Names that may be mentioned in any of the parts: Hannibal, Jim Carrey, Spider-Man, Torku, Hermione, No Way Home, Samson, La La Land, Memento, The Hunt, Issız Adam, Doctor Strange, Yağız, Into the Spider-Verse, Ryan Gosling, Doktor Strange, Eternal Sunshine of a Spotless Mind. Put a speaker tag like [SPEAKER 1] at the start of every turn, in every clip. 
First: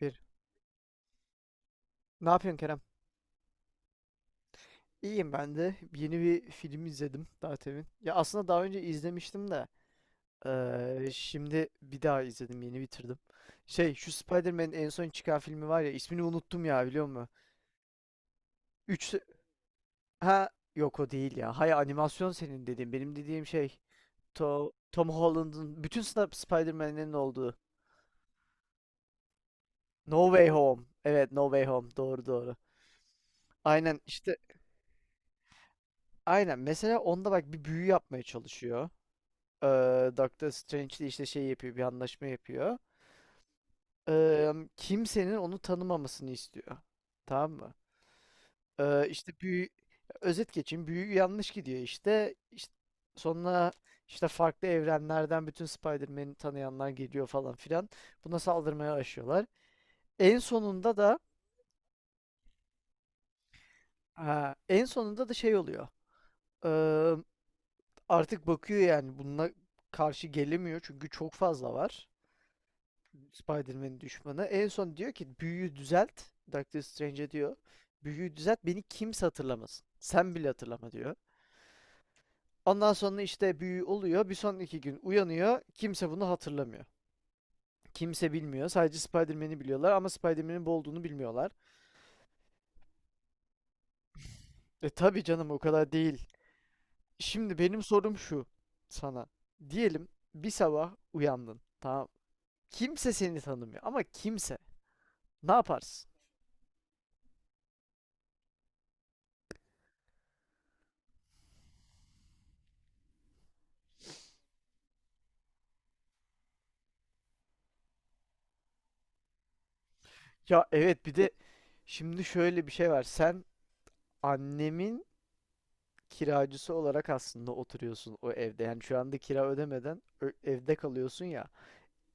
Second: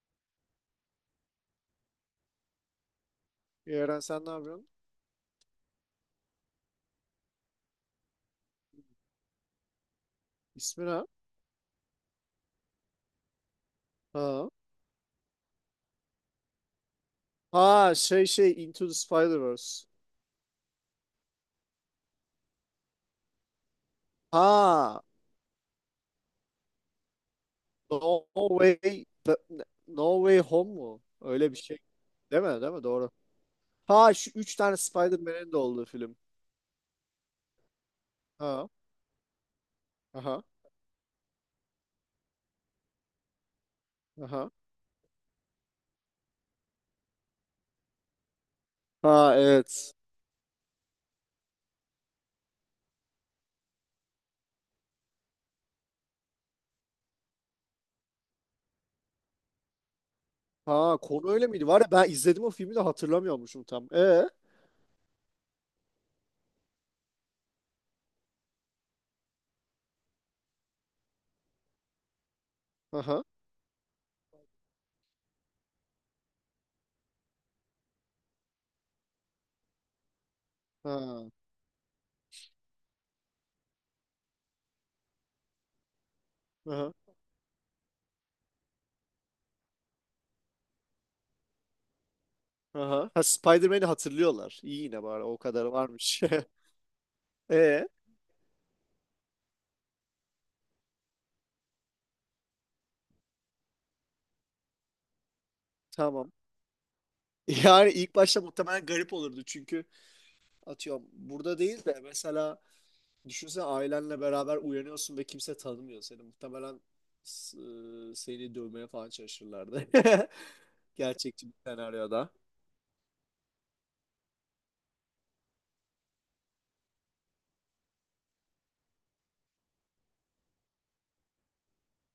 [SPEAKER 1] Bir. Ne yapıyorsun Kerem?
[SPEAKER 2] Eren sen ne yapıyorsun?
[SPEAKER 1] İyiyim ben de. Yeni bir film izledim daha temin. Ya aslında daha önce izlemiştim de
[SPEAKER 2] İsmi ne?
[SPEAKER 1] şimdi bir daha izledim. Yeni bitirdim. Şey şu
[SPEAKER 2] Ha.
[SPEAKER 1] Spider-Man'in en son çıkan filmi var ya ismini unuttum ya biliyor musun?
[SPEAKER 2] Ha şey Into the
[SPEAKER 1] Üç...
[SPEAKER 2] Spider-Verse.
[SPEAKER 1] Ha yok o değil ya. Hayır animasyon senin dediğin. Benim dediğim şey To
[SPEAKER 2] Ha.
[SPEAKER 1] Tom Holland'ın bütün Spider-Man'lerin olduğu.
[SPEAKER 2] No Way No
[SPEAKER 1] No
[SPEAKER 2] Way
[SPEAKER 1] Way
[SPEAKER 2] Home
[SPEAKER 1] Home.
[SPEAKER 2] mu?
[SPEAKER 1] Evet, No
[SPEAKER 2] Öyle bir
[SPEAKER 1] Way
[SPEAKER 2] şey.
[SPEAKER 1] Home. Doğru,
[SPEAKER 2] Değil
[SPEAKER 1] doğru.
[SPEAKER 2] mi? Değil mi? Doğru.
[SPEAKER 1] Aynen
[SPEAKER 2] Ha şu
[SPEAKER 1] işte,
[SPEAKER 2] üç tane Spider-Man'in de olduğu film.
[SPEAKER 1] aynen. Mesela onda bak bir büyü yapmaya
[SPEAKER 2] Ha.
[SPEAKER 1] çalışıyor.
[SPEAKER 2] Aha.
[SPEAKER 1] Doctor Strange de işte şey yapıyor, bir anlaşma yapıyor.
[SPEAKER 2] Aha.
[SPEAKER 1] Kimsenin onu tanımamasını istiyor. Tamam mı? İşte
[SPEAKER 2] Ha,
[SPEAKER 1] büyü
[SPEAKER 2] evet.
[SPEAKER 1] özet geçeyim. Büyü yanlış gidiyor işte. İşte sonra işte farklı evrenlerden bütün Spider-Man'i tanıyanlar geliyor falan filan. Buna saldırmaya başlıyorlar. En sonunda
[SPEAKER 2] Ha
[SPEAKER 1] da
[SPEAKER 2] konu öyle miydi? Var ya ben izledim o filmi de hatırlamıyormuşum tam. E.
[SPEAKER 1] Ha, en sonunda da şey oluyor. Eee, artık bakıyor, yani bununla karşı gelemiyor çünkü çok fazla var.
[SPEAKER 2] Aha.
[SPEAKER 1] Spider-Man'in düşmanı. En son diyor ki büyüyü düzelt. Doctor Strange'e diyor. Büyüyü düzelt, beni kimse hatırlamasın. Sen bile hatırlama diyor.
[SPEAKER 2] Ha.
[SPEAKER 1] Ondan sonra işte büyü oluyor. Bir sonraki gün uyanıyor. Kimse bunu hatırlamıyor.
[SPEAKER 2] Aha.
[SPEAKER 1] Kimse bilmiyor. Sadece Spider-Man'i biliyorlar ama Spider-Man'in bu olduğunu bilmiyorlar.
[SPEAKER 2] Aha. Ha, Spider-Man'i hatırlıyorlar. İyi
[SPEAKER 1] E
[SPEAKER 2] yine bari
[SPEAKER 1] tabii
[SPEAKER 2] o
[SPEAKER 1] canım, o
[SPEAKER 2] kadar
[SPEAKER 1] kadar
[SPEAKER 2] varmış.
[SPEAKER 1] değil. Şimdi benim
[SPEAKER 2] E.
[SPEAKER 1] sorum şu sana. Diyelim bir sabah uyandın. Tamam. Kimse seni tanımıyor, ama kimse. Ne yaparsın?
[SPEAKER 2] Tamam. Yani ilk başta muhtemelen garip olurdu çünkü atıyorum burada değil de mesela düşünsene ailenle beraber uyanıyorsun ve kimse tanımıyor seni. Muhtemelen s- seni dövmeye falan çalışırlardı.
[SPEAKER 1] Ya evet, bir de
[SPEAKER 2] Gerçekçi bir
[SPEAKER 1] şimdi
[SPEAKER 2] senaryoda.
[SPEAKER 1] şöyle bir şey var. Sen annemin kiracısı olarak aslında oturuyorsun o evde. Yani şu anda kira ödemeden evde kalıyorsun ya.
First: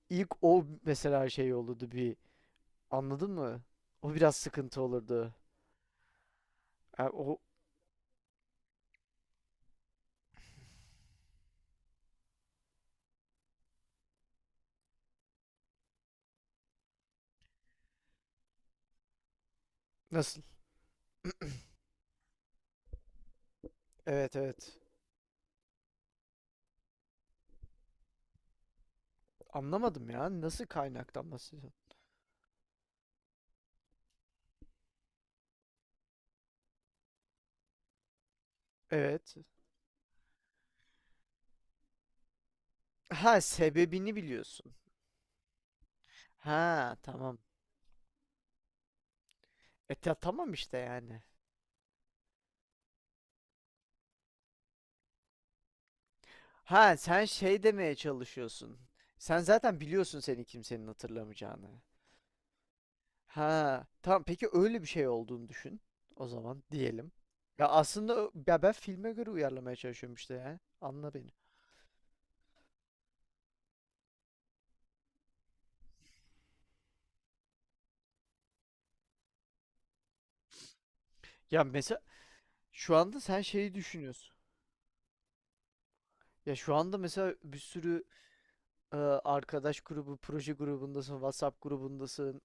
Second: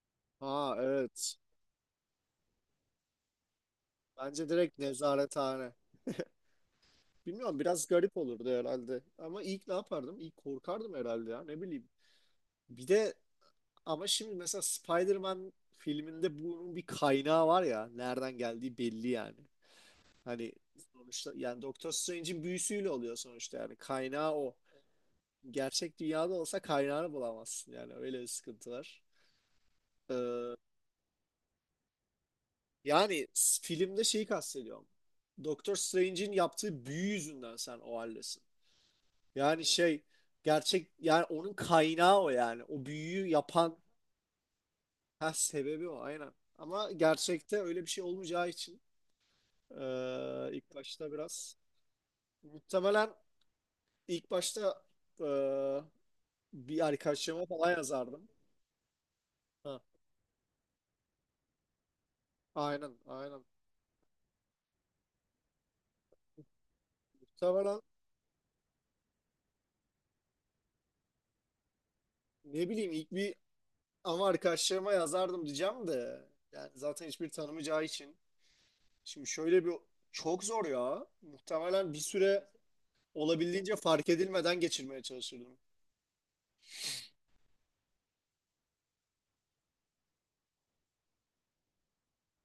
[SPEAKER 1] İlk o
[SPEAKER 2] Ha,
[SPEAKER 1] mesela
[SPEAKER 2] evet.
[SPEAKER 1] şey olurdu bir. Anladın mı? O biraz
[SPEAKER 2] Bence direkt
[SPEAKER 1] sıkıntı olurdu.
[SPEAKER 2] nezarethane.
[SPEAKER 1] Ha, o
[SPEAKER 2] Bilmiyorum, biraz garip olurdu herhalde. Ama ilk ne yapardım? İlk korkardım herhalde ya, ne bileyim. Bir de ama şimdi mesela Spider-Man filminde bunun bir kaynağı var ya. Nereden geldiği belli yani.
[SPEAKER 1] nasıl?
[SPEAKER 2] Hani sonuçta yani Doktor Strange'in büyüsüyle oluyor sonuçta, yani kaynağı
[SPEAKER 1] Evet,
[SPEAKER 2] o.
[SPEAKER 1] evet.
[SPEAKER 2] Gerçek dünyada olsa kaynağını bulamazsın, yani öyle bir sıkıntı var.
[SPEAKER 1] Anlamadım ya.
[SPEAKER 2] Ee,
[SPEAKER 1] Nasıl kaynaktan bahsediyorsun?
[SPEAKER 2] yani filmde şeyi kastediyorum. Doktor Strange'in yaptığı büyü yüzünden sen o haldesin.
[SPEAKER 1] Evet.
[SPEAKER 2] Yani şey, gerçek yani onun kaynağı o yani. O büyüyü
[SPEAKER 1] Ha,
[SPEAKER 2] yapan
[SPEAKER 1] sebebini biliyorsun.
[SPEAKER 2] ha, sebebi o aynen. Ama
[SPEAKER 1] Ha, tamam.
[SPEAKER 2] gerçekte öyle bir şey olmayacağı için
[SPEAKER 1] Tamam
[SPEAKER 2] ilk
[SPEAKER 1] işte,
[SPEAKER 2] başta
[SPEAKER 1] yani.
[SPEAKER 2] biraz muhtemelen ilk başta ee, bir
[SPEAKER 1] Ha, sen
[SPEAKER 2] arkadaşıma
[SPEAKER 1] şey
[SPEAKER 2] falan
[SPEAKER 1] demeye
[SPEAKER 2] yazardım.
[SPEAKER 1] çalışıyorsun. Sen zaten
[SPEAKER 2] Ha,
[SPEAKER 1] biliyorsun senin kimsenin hatırlamayacağını.
[SPEAKER 2] aynen.
[SPEAKER 1] Ha, tamam, peki öyle bir şey olduğunu düşün o zaman diyelim. Ya
[SPEAKER 2] Muhtemelen
[SPEAKER 1] aslında ya ben filme göre uyarlamaya çalışıyorum işte ya. Anla beni.
[SPEAKER 2] ne bileyim ilk bir ama arkadaşlarıma yazardım diyeceğim de yani zaten hiçbir tanımayacağı için. Şimdi şöyle bir çok zor ya.
[SPEAKER 1] Ya
[SPEAKER 2] Muhtemelen bir
[SPEAKER 1] mesela
[SPEAKER 2] süre
[SPEAKER 1] şu anda sen şeyi
[SPEAKER 2] olabildiğince fark
[SPEAKER 1] düşünüyorsun.
[SPEAKER 2] edilmeden geçirmeye çalışırdım.
[SPEAKER 1] Ya şu anda mesela bir sürü arkadaş grubu, proje grubundasın, WhatsApp grubundasın.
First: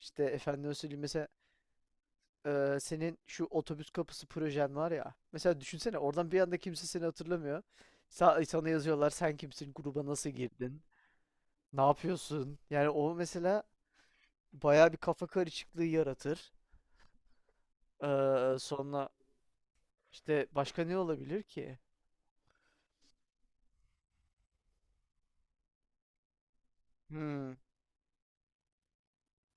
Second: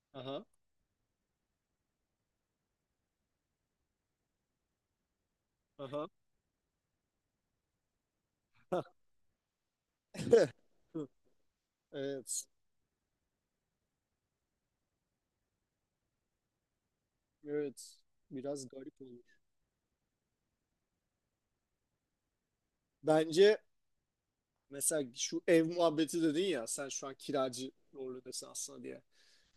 [SPEAKER 1] İşte
[SPEAKER 2] Aha,
[SPEAKER 1] efendim söyleyeyim mesela, senin şu otobüs kapısı projen var ya. Mesela düşünsene
[SPEAKER 2] aha.
[SPEAKER 1] oradan bir anda kimse seni hatırlamıyor. Sana yazıyorlar, sen kimsin, gruba nasıl girdin, ne
[SPEAKER 2] Evet,
[SPEAKER 1] yapıyorsun? Yani o mesela bayağı bir kafa karışıklığı yaratır.
[SPEAKER 2] evet. Biraz garip
[SPEAKER 1] Sonra
[SPEAKER 2] olur.
[SPEAKER 1] işte başka ne olabilir ki?
[SPEAKER 2] Bence mesela şu ev muhabbeti dedin ya sen şu an
[SPEAKER 1] Hmm.
[SPEAKER 2] kiracı rolündesin aslında diye.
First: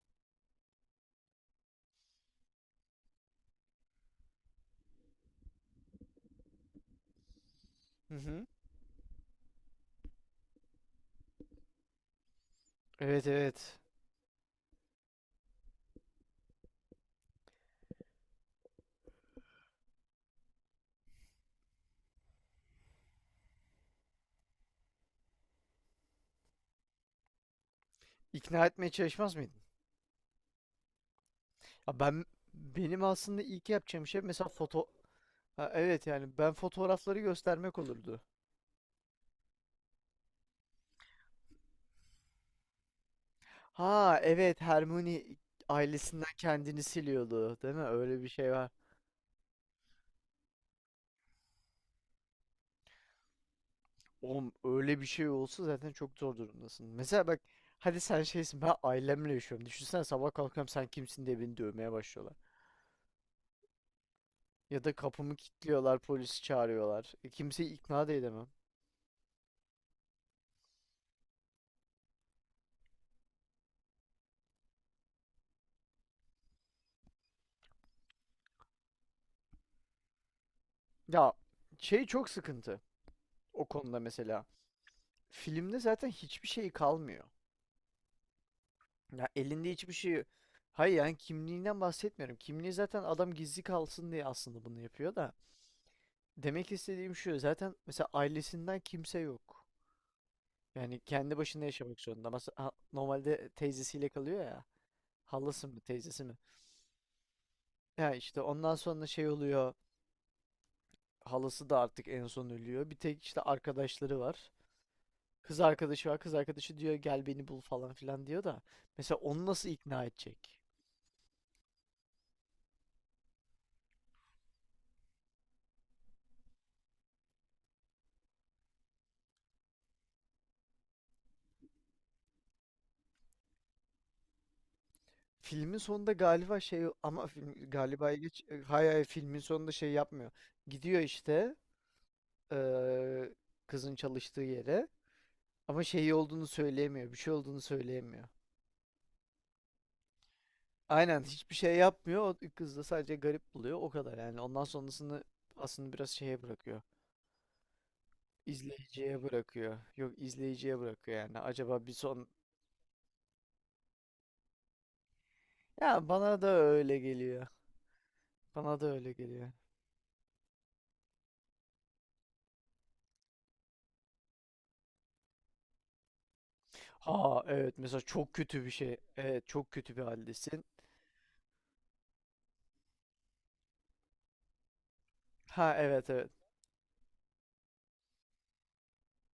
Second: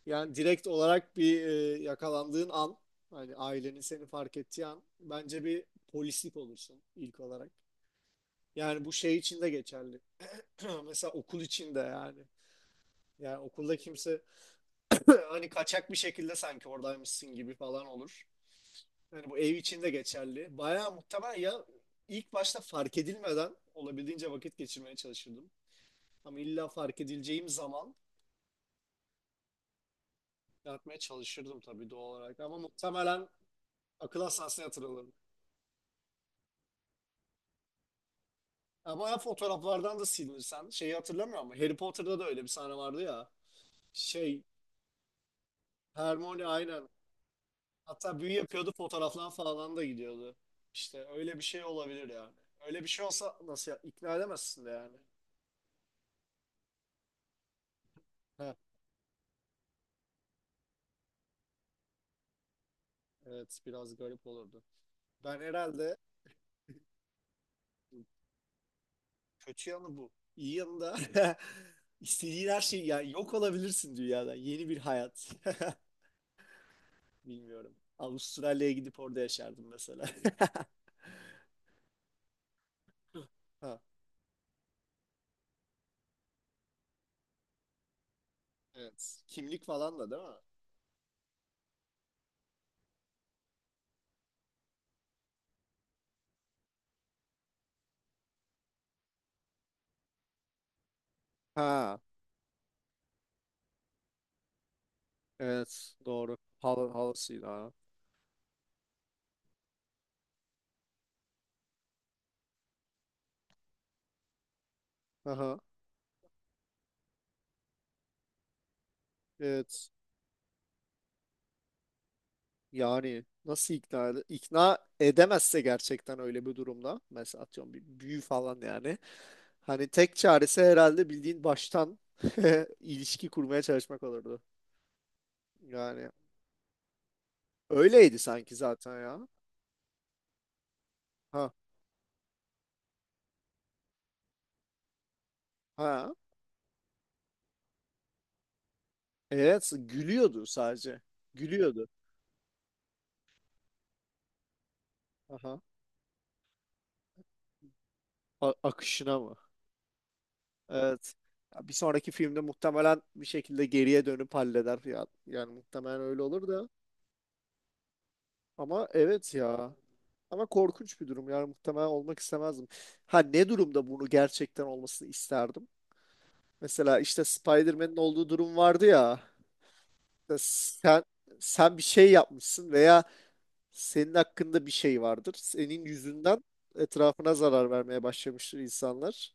[SPEAKER 2] Yani direkt olarak bir yakalandığın an, hani ailenin seni fark ettiği an bence bir polislik olursun ilk olarak.
[SPEAKER 1] Hı hı.
[SPEAKER 2] Yani bu şey için de geçerli. Mesela okul için de yani.
[SPEAKER 1] Evet,
[SPEAKER 2] Yani okulda
[SPEAKER 1] evet.
[SPEAKER 2] kimse hani kaçak bir şekilde sanki oradaymışsın gibi falan olur. Yani bu ev için de geçerli. Bayağı muhtemel ya ilk başta fark edilmeden olabildiğince vakit geçirmeye çalışırdım. Ama illa fark edileceğim zaman
[SPEAKER 1] İkna etmeye çalışmaz mıydın?
[SPEAKER 2] yapmaya çalışırdım tabii
[SPEAKER 1] Ya
[SPEAKER 2] doğal
[SPEAKER 1] ben
[SPEAKER 2] olarak. Ama
[SPEAKER 1] benim
[SPEAKER 2] muhtemelen
[SPEAKER 1] aslında ilk yapacağım şey
[SPEAKER 2] akıl
[SPEAKER 1] mesela
[SPEAKER 2] hastanesine yatırılırdım.
[SPEAKER 1] ha, evet yani ben fotoğrafları göstermek olurdu.
[SPEAKER 2] Ya bayağı fotoğraflardan da silinirsen şeyi hatırlamıyor, ama Harry Potter'da da öyle bir sahne vardı ya.
[SPEAKER 1] Ha
[SPEAKER 2] Şey
[SPEAKER 1] evet, Hermione ailesinden
[SPEAKER 2] Hermione
[SPEAKER 1] kendini
[SPEAKER 2] aynen.
[SPEAKER 1] siliyordu değil mi?
[SPEAKER 2] Hatta
[SPEAKER 1] Öyle bir
[SPEAKER 2] büyü
[SPEAKER 1] şey var.
[SPEAKER 2] yapıyordu, fotoğraflar falan da gidiyordu. İşte öyle bir şey olabilir yani. Öyle bir şey olsa nasıl ya? İkna
[SPEAKER 1] Oğlum
[SPEAKER 2] edemezsin de yani.
[SPEAKER 1] öyle bir şey olsa zaten çok zor durumdasın. Mesela bak, hadi sen
[SPEAKER 2] Heh,
[SPEAKER 1] şeysin, ben ailemle yaşıyorum. Düşünsene sabah kalkıyorum, sen kimsin diye beni dövmeye başlıyorlar.
[SPEAKER 2] evet biraz garip olurdu.
[SPEAKER 1] Ya da kapımı
[SPEAKER 2] Ben herhalde
[SPEAKER 1] kilitliyorlar, polisi çağırıyorlar. Kimseyi ikna da edemem.
[SPEAKER 2] kötü yanı bu. İyi yanı da istediğin her şey yani, yok olabilirsin dünyada. Yeni bir hayat. Bilmiyorum. Avustralya'ya gidip orada yaşardım mesela.
[SPEAKER 1] Ya şey, çok sıkıntı o
[SPEAKER 2] Ha.
[SPEAKER 1] konuda mesela. Filmde zaten hiçbir şey kalmıyor.
[SPEAKER 2] Evet.
[SPEAKER 1] Ya
[SPEAKER 2] Kimlik
[SPEAKER 1] elinde hiçbir
[SPEAKER 2] falan da değil
[SPEAKER 1] şey.
[SPEAKER 2] mi?
[SPEAKER 1] Hayır, yani kimliğinden bahsetmiyorum. Kimliği zaten adam gizli kalsın diye aslında bunu yapıyor da. Demek istediğim şu, zaten mesela ailesinden kimse yok. Yani kendi başına yaşamak
[SPEAKER 2] Ha,
[SPEAKER 1] zorunda. Mesela normalde teyzesiyle kalıyor ya. Halası mı,
[SPEAKER 2] evet
[SPEAKER 1] teyzesi mi?
[SPEAKER 2] doğru. Halısıydı ha.
[SPEAKER 1] Ya işte ondan sonra şey oluyor. Halası da artık en son ölüyor. Bir tek işte arkadaşları var.
[SPEAKER 2] Aha,
[SPEAKER 1] Kız arkadaşı var. Kız arkadaşı diyor gel beni bul falan filan diyor da. Mesela onu nasıl
[SPEAKER 2] evet.
[SPEAKER 1] ikna edecek?
[SPEAKER 2] Yani nasıl ikna edemezse gerçekten öyle bir durumda mesela atıyorum bir büyü falan yani. Hani tek çaresi herhalde bildiğin baştan ilişki kurmaya çalışmak olurdu.
[SPEAKER 1] Filmin
[SPEAKER 2] Yani
[SPEAKER 1] sonunda galiba şey, ama film galiba
[SPEAKER 2] öyleydi sanki
[SPEAKER 1] hayır,
[SPEAKER 2] zaten
[SPEAKER 1] hayır,
[SPEAKER 2] ya.
[SPEAKER 1] filmin sonunda şey yapmıyor. Gidiyor
[SPEAKER 2] Ha
[SPEAKER 1] işte eee, kızın çalıştığı yere, ama
[SPEAKER 2] ha.
[SPEAKER 1] şey olduğunu söyleyemiyor. Bir şey olduğunu söyleyemiyor.
[SPEAKER 2] Evet, gülüyordu sadece.
[SPEAKER 1] Aynen, hiçbir şey
[SPEAKER 2] Gülüyordu.
[SPEAKER 1] yapmıyor. O kız da sadece garip buluyor. O kadar yani. Ondan sonrasını
[SPEAKER 2] Aha.
[SPEAKER 1] aslında biraz şeye bırakıyor.
[SPEAKER 2] A- akışına
[SPEAKER 1] İzleyiciye
[SPEAKER 2] mı?
[SPEAKER 1] bırakıyor. Yok, izleyiciye
[SPEAKER 2] Evet.
[SPEAKER 1] bırakıyor yani.
[SPEAKER 2] Ya bir
[SPEAKER 1] Acaba bir
[SPEAKER 2] sonraki
[SPEAKER 1] son...
[SPEAKER 2] filmde muhtemelen bir şekilde geriye dönüp halleder. Ya, yani muhtemelen
[SPEAKER 1] Ya
[SPEAKER 2] öyle
[SPEAKER 1] bana da
[SPEAKER 2] olur da.
[SPEAKER 1] öyle geliyor. Bana da
[SPEAKER 2] Ama
[SPEAKER 1] öyle
[SPEAKER 2] evet
[SPEAKER 1] geliyor.
[SPEAKER 2] ya. Ama korkunç bir durum. Yani muhtemelen olmak istemezdim. Ha, ne durumda bunu gerçekten olmasını isterdim? Mesela işte
[SPEAKER 1] Ha evet,
[SPEAKER 2] Spider-Man'in
[SPEAKER 1] mesela
[SPEAKER 2] olduğu
[SPEAKER 1] çok
[SPEAKER 2] durum
[SPEAKER 1] kötü bir
[SPEAKER 2] vardı
[SPEAKER 1] şey.
[SPEAKER 2] ya.
[SPEAKER 1] Evet, çok kötü bir
[SPEAKER 2] İşte
[SPEAKER 1] haldesin.
[SPEAKER 2] sen, sen bir şey yapmışsın veya senin hakkında bir şey vardır.
[SPEAKER 1] Ha
[SPEAKER 2] Senin
[SPEAKER 1] evet, evet.
[SPEAKER 2] yüzünden etrafına zarar vermeye başlamıştır insanlar.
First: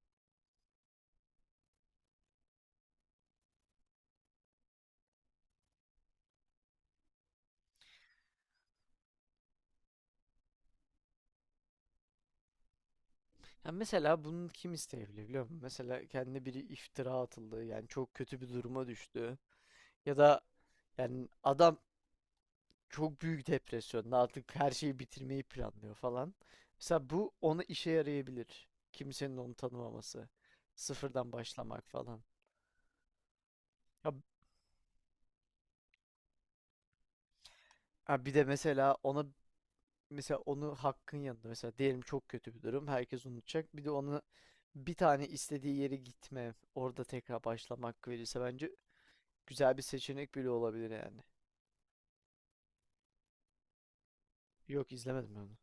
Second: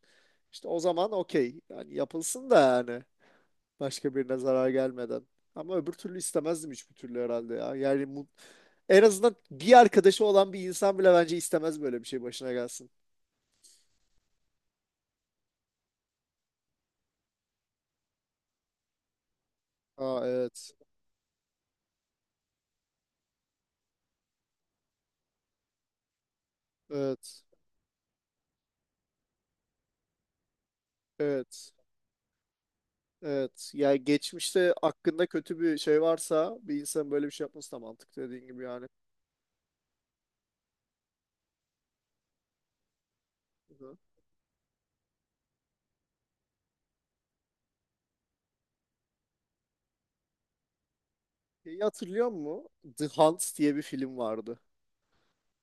[SPEAKER 2] İşte o zaman okey. Yani yapılsın da yani. Başka birine zarar gelmeden. Ama öbür türlü istemezdim hiçbir türlü herhalde ya. Yani en azından bir arkadaşı olan bir insan bile bence istemez böyle bir şey başına gelsin.
[SPEAKER 1] Ya mesela bunu kim isteyebilir biliyor musun? Mesela kendine biri iftira atıldı. Yani çok kötü bir duruma düştü. Ya
[SPEAKER 2] Aa,
[SPEAKER 1] da
[SPEAKER 2] evet.
[SPEAKER 1] yani adam çok büyük depresyonda, artık her şeyi bitirmeyi planlıyor falan. Mesela bu
[SPEAKER 2] Evet.
[SPEAKER 1] ona işe yarayabilir. Kimsenin onu tanımaması. Sıfırdan
[SPEAKER 2] Evet.
[SPEAKER 1] başlamak falan.
[SPEAKER 2] Evet. Yani
[SPEAKER 1] Ya,
[SPEAKER 2] geçmişte hakkında kötü bir şey varsa bir insan böyle bir şey yapması da mantıklı
[SPEAKER 1] ha bir de
[SPEAKER 2] dediğin gibi yani.
[SPEAKER 1] mesela ona, mesela onu hakkın yanında mesela diyelim çok kötü bir durum, herkes unutacak. Bir de
[SPEAKER 2] Hı.
[SPEAKER 1] onu bir tane istediği yere gitme, orada tekrar başlamak verirse bence güzel bir seçenek bile olabilir yani.
[SPEAKER 2] Şeyi hatırlıyor musun? The Hunt diye bir film vardı.
[SPEAKER 1] Yok, izlemedim ben onu.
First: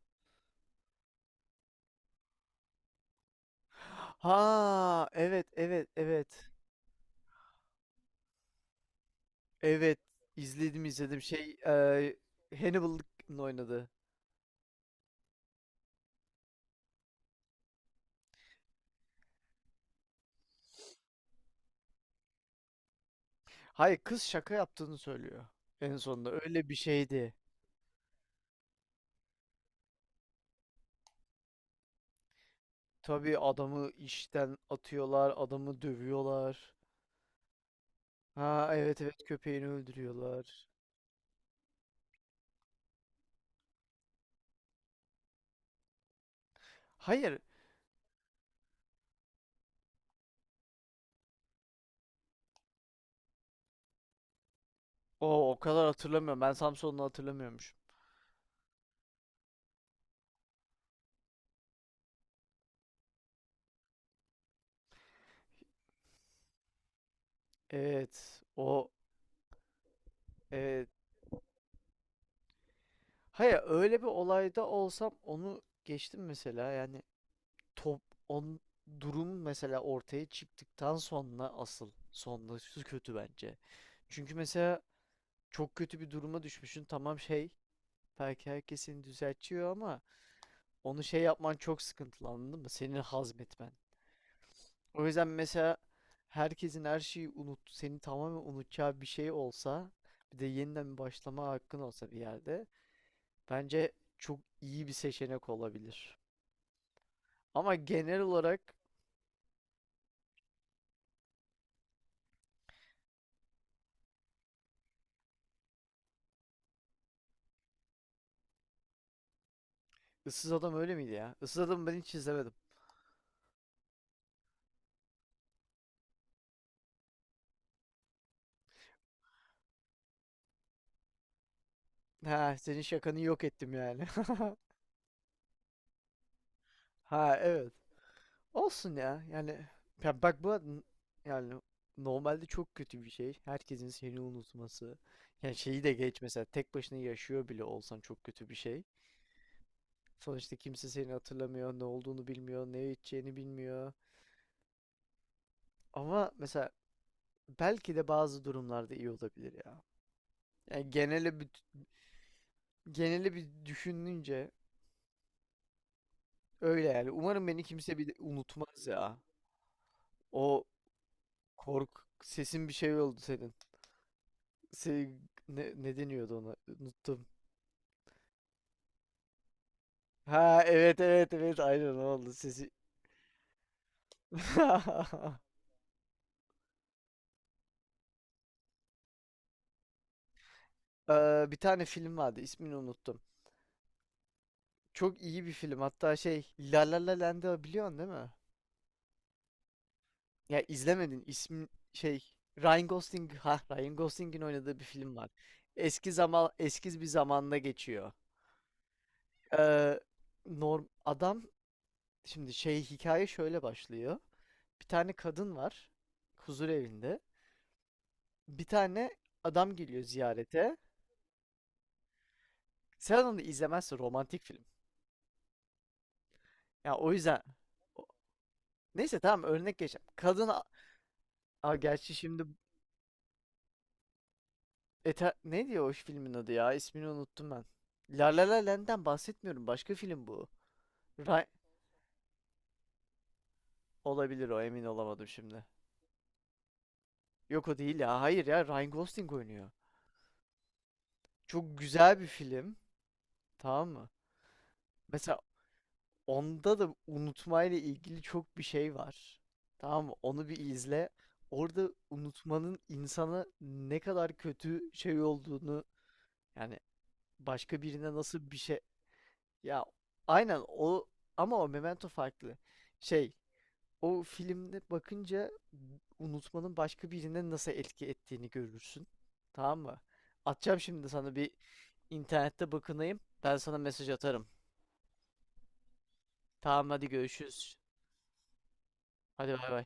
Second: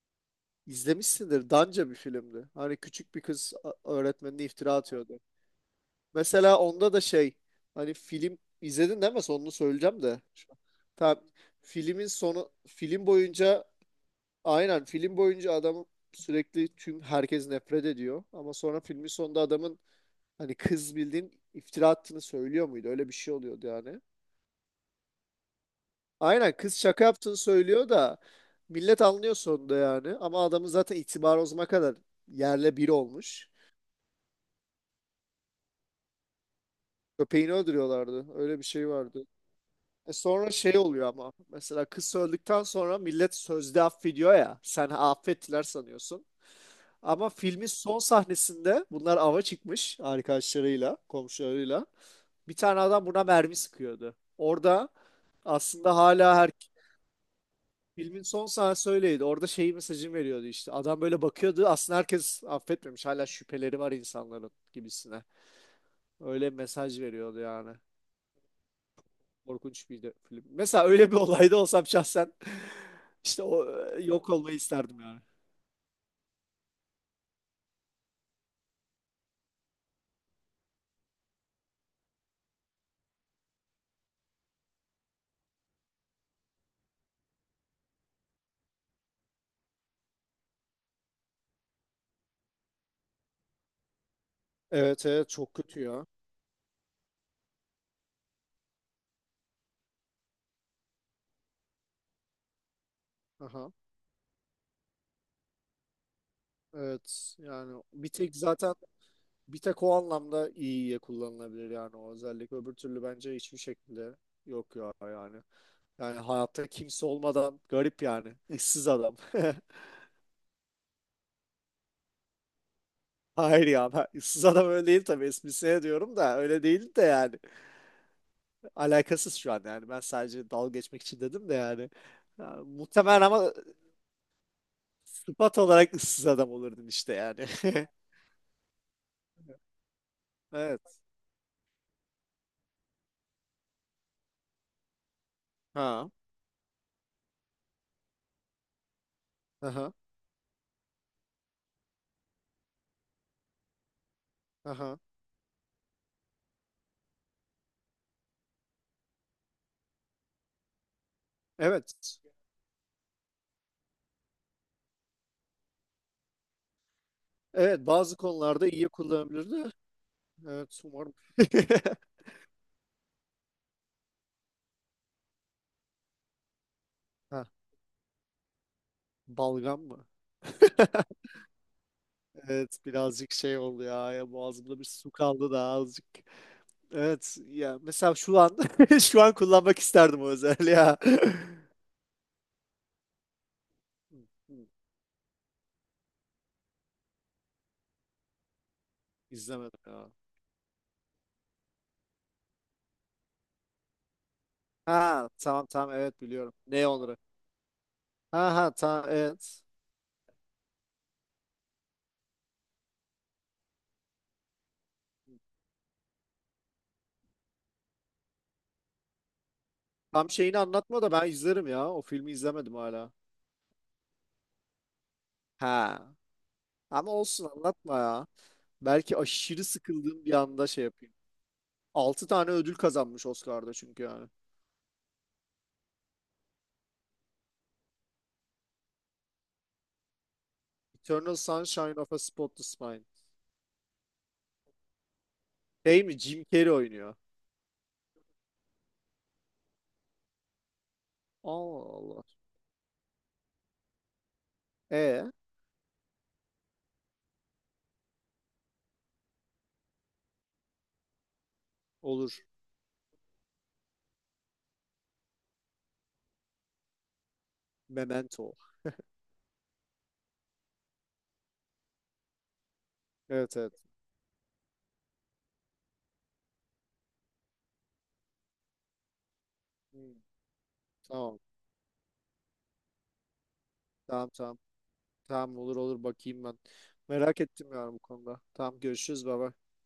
[SPEAKER 2] İzlemişsindir. Danca bir filmdi. Hani küçük bir öğretmenine iftira
[SPEAKER 1] Ha
[SPEAKER 2] atıyordu.
[SPEAKER 1] evet, evet, evet.
[SPEAKER 2] Mesela onda da şey, hani film izledin değil mi? Sonunu
[SPEAKER 1] Evet,
[SPEAKER 2] söyleyeceğim de. Şu-
[SPEAKER 1] izledim, izledim
[SPEAKER 2] Tamam.
[SPEAKER 1] şey,
[SPEAKER 2] Filmin sonu film
[SPEAKER 1] Hannibal'ın
[SPEAKER 2] boyunca
[SPEAKER 1] oynadı.
[SPEAKER 2] aynen film boyunca adam sürekli tüm herkes nefret ediyor. Ama sonra filmin sonunda adamın hani kız bildiğin iftira attığını söylüyor muydu? Öyle bir şey oluyordu
[SPEAKER 1] Hayır,
[SPEAKER 2] yani.
[SPEAKER 1] kız şaka yaptığını söylüyor en sonunda,
[SPEAKER 2] Aynen
[SPEAKER 1] öyle bir
[SPEAKER 2] kız şaka
[SPEAKER 1] şeydi.
[SPEAKER 2] yaptığını söylüyor da millet anlıyor sonunda yani. Ama adamın zaten itibarı o zamana kadar yerle bir
[SPEAKER 1] Tabii,
[SPEAKER 2] olmuş.
[SPEAKER 1] adamı işten atıyorlar, adamı dövüyorlar.
[SPEAKER 2] Köpeğini öldürüyorlardı. Öyle bir
[SPEAKER 1] Ha
[SPEAKER 2] şey
[SPEAKER 1] evet, evet,
[SPEAKER 2] vardı.
[SPEAKER 1] köpeğini
[SPEAKER 2] E sonra
[SPEAKER 1] öldürüyorlar.
[SPEAKER 2] şey oluyor ama mesela kız öldükten sonra millet sözde affediyor ya, sen affettiler sanıyorsun. Ama
[SPEAKER 1] Hayır.
[SPEAKER 2] filmin son sahnesinde bunlar ava çıkmış arkadaşlarıyla, komşularıyla. Bir tane adam buna mermi sıkıyordu. Orada
[SPEAKER 1] O kadar
[SPEAKER 2] aslında hala
[SPEAKER 1] hatırlamıyorum.
[SPEAKER 2] her
[SPEAKER 1] Ben Samson'u hatırlamıyormuşum.
[SPEAKER 2] filmin son sahnesi öyleydi. Orada şeyi, mesajını veriyordu işte. Adam böyle bakıyordu. Aslında herkes affetmemiş. Hala şüpheleri var insanların gibisine. Öyle mesaj veriyordu yani.
[SPEAKER 1] Evet. O,
[SPEAKER 2] Korkunç bir de film. Mesela
[SPEAKER 1] evet.
[SPEAKER 2] öyle bir olayda olsam şahsen işte
[SPEAKER 1] Hayır,
[SPEAKER 2] o
[SPEAKER 1] öyle bir
[SPEAKER 2] yok olmayı
[SPEAKER 1] olayda
[SPEAKER 2] isterdim
[SPEAKER 1] olsam
[SPEAKER 2] yani.
[SPEAKER 1] onu geçtim mesela. Yani top on durum mesela ortaya çıktıktan sonra asıl sonrası kötü bence. Çünkü mesela çok kötü bir duruma düşmüşsün. Tamam, şey, belki herkesin düzeltiyor ama onu şey yapman çok sıkıntılı, anladın mı? Senin hazmetmen. O
[SPEAKER 2] Evet,
[SPEAKER 1] yüzden
[SPEAKER 2] evet çok
[SPEAKER 1] mesela
[SPEAKER 2] kötü ya.
[SPEAKER 1] herkesin her şeyi unut, seni tamamen unutacağı bir şey olsa, bir de yeniden başlama hakkın olsa bir yerde,
[SPEAKER 2] Aha.
[SPEAKER 1] bence çok iyi bir seçenek olabilir.
[SPEAKER 2] Evet
[SPEAKER 1] Ama
[SPEAKER 2] yani bir
[SPEAKER 1] genel
[SPEAKER 2] tek
[SPEAKER 1] olarak
[SPEAKER 2] zaten bir tek o anlamda iyiye kullanılabilir yani o özellik. Öbür türlü bence hiçbir şekilde yok ya yani. Yani hayatta kimse olmadan garip yani. Issız adam.
[SPEAKER 1] Issız Adam öyle miydi ya? Issız Adam'ı ben hiç izlemedim.
[SPEAKER 2] Hayır ya, ben ıssız adam öyle değil tabii, esprisine diyorum da öyle değil de yani. Alakasız şu an yani. Ben sadece dalga geçmek için dedim de yani.
[SPEAKER 1] Ha,
[SPEAKER 2] Ya,
[SPEAKER 1] senin şakanı
[SPEAKER 2] muhtemelen
[SPEAKER 1] yok
[SPEAKER 2] ama
[SPEAKER 1] ettim yani.
[SPEAKER 2] sıfat olarak ıssız adam olurdun işte
[SPEAKER 1] Ha,
[SPEAKER 2] yani.
[SPEAKER 1] evet. Olsun ya. Yani ya bak bu n-
[SPEAKER 2] Evet.
[SPEAKER 1] yani normalde çok kötü bir şey. Herkesin seni unutması. Yani şeyi de
[SPEAKER 2] Ha.
[SPEAKER 1] geç, mesela tek başına yaşıyor bile olsan çok kötü bir şey.
[SPEAKER 2] Aha.
[SPEAKER 1] Sonuçta kimse seni hatırlamıyor, ne olduğunu bilmiyor, ne içeceğini bilmiyor.
[SPEAKER 2] Aha.
[SPEAKER 1] Ama mesela belki de bazı durumlarda iyi olabilir ya. Yani
[SPEAKER 2] Evet.
[SPEAKER 1] genele bir düşününce öyle yani. Umarım beni
[SPEAKER 2] Evet,
[SPEAKER 1] kimse bir de
[SPEAKER 2] bazı konularda
[SPEAKER 1] unutmaz
[SPEAKER 2] iyi
[SPEAKER 1] ya.
[SPEAKER 2] kullanabilirdi.
[SPEAKER 1] O
[SPEAKER 2] Evet umarım.
[SPEAKER 1] kork sesin bir şey oldu senin. Se ne deniyordu ona? Unuttum.
[SPEAKER 2] Ha, balgam mı?
[SPEAKER 1] Ha evet, evet, evet, aynen oldu sesi.
[SPEAKER 2] Evet birazcık şey oldu ya, ya boğazımda bir su kaldı da azıcık. Evet ya, mesela şu an şu an kullanmak isterdim o özelliği ya.
[SPEAKER 1] Bir tane film vardı, ismini unuttum.
[SPEAKER 2] Hı, hı,
[SPEAKER 1] Çok iyi bir film, hatta şey, La La La Land'ı biliyorsun değil mi?
[SPEAKER 2] İzlemedim ya.
[SPEAKER 1] Ya izlemedin. İsmi şey, Ryan Gosling'in oynadığı bir film var.
[SPEAKER 2] Ha, tamam tamam evet biliyorum. Ne
[SPEAKER 1] Eski bir
[SPEAKER 2] onları?
[SPEAKER 1] zamanda geçiyor.
[SPEAKER 2] Ha ha tamam evet.
[SPEAKER 1] Ee, norm adam Şimdi şey, hikaye şöyle başlıyor. Bir tane kadın var, huzur evinde. Bir tane adam geliyor
[SPEAKER 2] Tam şeyini
[SPEAKER 1] ziyarete.
[SPEAKER 2] anlatma da ben izlerim ya. O filmi izlemedim hala.
[SPEAKER 1] Sen onu izlemezsin, romantik film.
[SPEAKER 2] Ha.
[SPEAKER 1] Ya
[SPEAKER 2] Ama
[SPEAKER 1] o yüzden
[SPEAKER 2] olsun anlatma
[SPEAKER 1] o-
[SPEAKER 2] ya. Belki
[SPEAKER 1] neyse, tamam,
[SPEAKER 2] aşırı
[SPEAKER 1] örnek geçelim.
[SPEAKER 2] sıkıldığım bir anda şey yapayım.
[SPEAKER 1] Gerçi
[SPEAKER 2] Altı
[SPEAKER 1] şimdi
[SPEAKER 2] tane ödül kazanmış Oscar'da çünkü yani.
[SPEAKER 1] Eter ne diyor o filmin adı ya? İsmini unuttum ben. La La La Land'den bahsetmiyorum. Başka film bu.
[SPEAKER 2] Eternal
[SPEAKER 1] Ra-
[SPEAKER 2] Sunshine of a Spotless Mind.
[SPEAKER 1] Olabilir, o, emin olamadım şimdi.
[SPEAKER 2] Değil mi? Jim Carrey oynuyor.
[SPEAKER 1] Yok, o değil ya. Hayır ya, Ryan Gosling oynuyor. Çok
[SPEAKER 2] Allah
[SPEAKER 1] güzel
[SPEAKER 2] Allah.
[SPEAKER 1] bir film. Tamam mı?
[SPEAKER 2] E
[SPEAKER 1] Mesela onda da unutmayla ilgili çok bir şey var. Tamam mı? Onu bir izle. Orada
[SPEAKER 2] olur.
[SPEAKER 1] unutmanın insana ne kadar kötü şey olduğunu, yani başka birine nasıl bir
[SPEAKER 2] Memento.
[SPEAKER 1] şey, ya aynen o, ama o Memento farklı. Şey,
[SPEAKER 2] Evet, evet.
[SPEAKER 1] o filmde bakınca unutmanın başka birine nasıl etki ettiğini görürsün. Tamam mı?
[SPEAKER 2] Hmm,
[SPEAKER 1] Atacağım şimdi sana
[SPEAKER 2] tamam.
[SPEAKER 1] bir, internette bakınayım. Ben sana mesaj
[SPEAKER 2] Tamam
[SPEAKER 1] atarım.
[SPEAKER 2] tamam. Tamam olur olur bakayım ben.
[SPEAKER 1] Tamam, hadi
[SPEAKER 2] Merak ettim
[SPEAKER 1] görüşürüz.
[SPEAKER 2] yani bu konuda. Tamam görüşürüz
[SPEAKER 1] Hadi,
[SPEAKER 2] baba.
[SPEAKER 1] bay bay.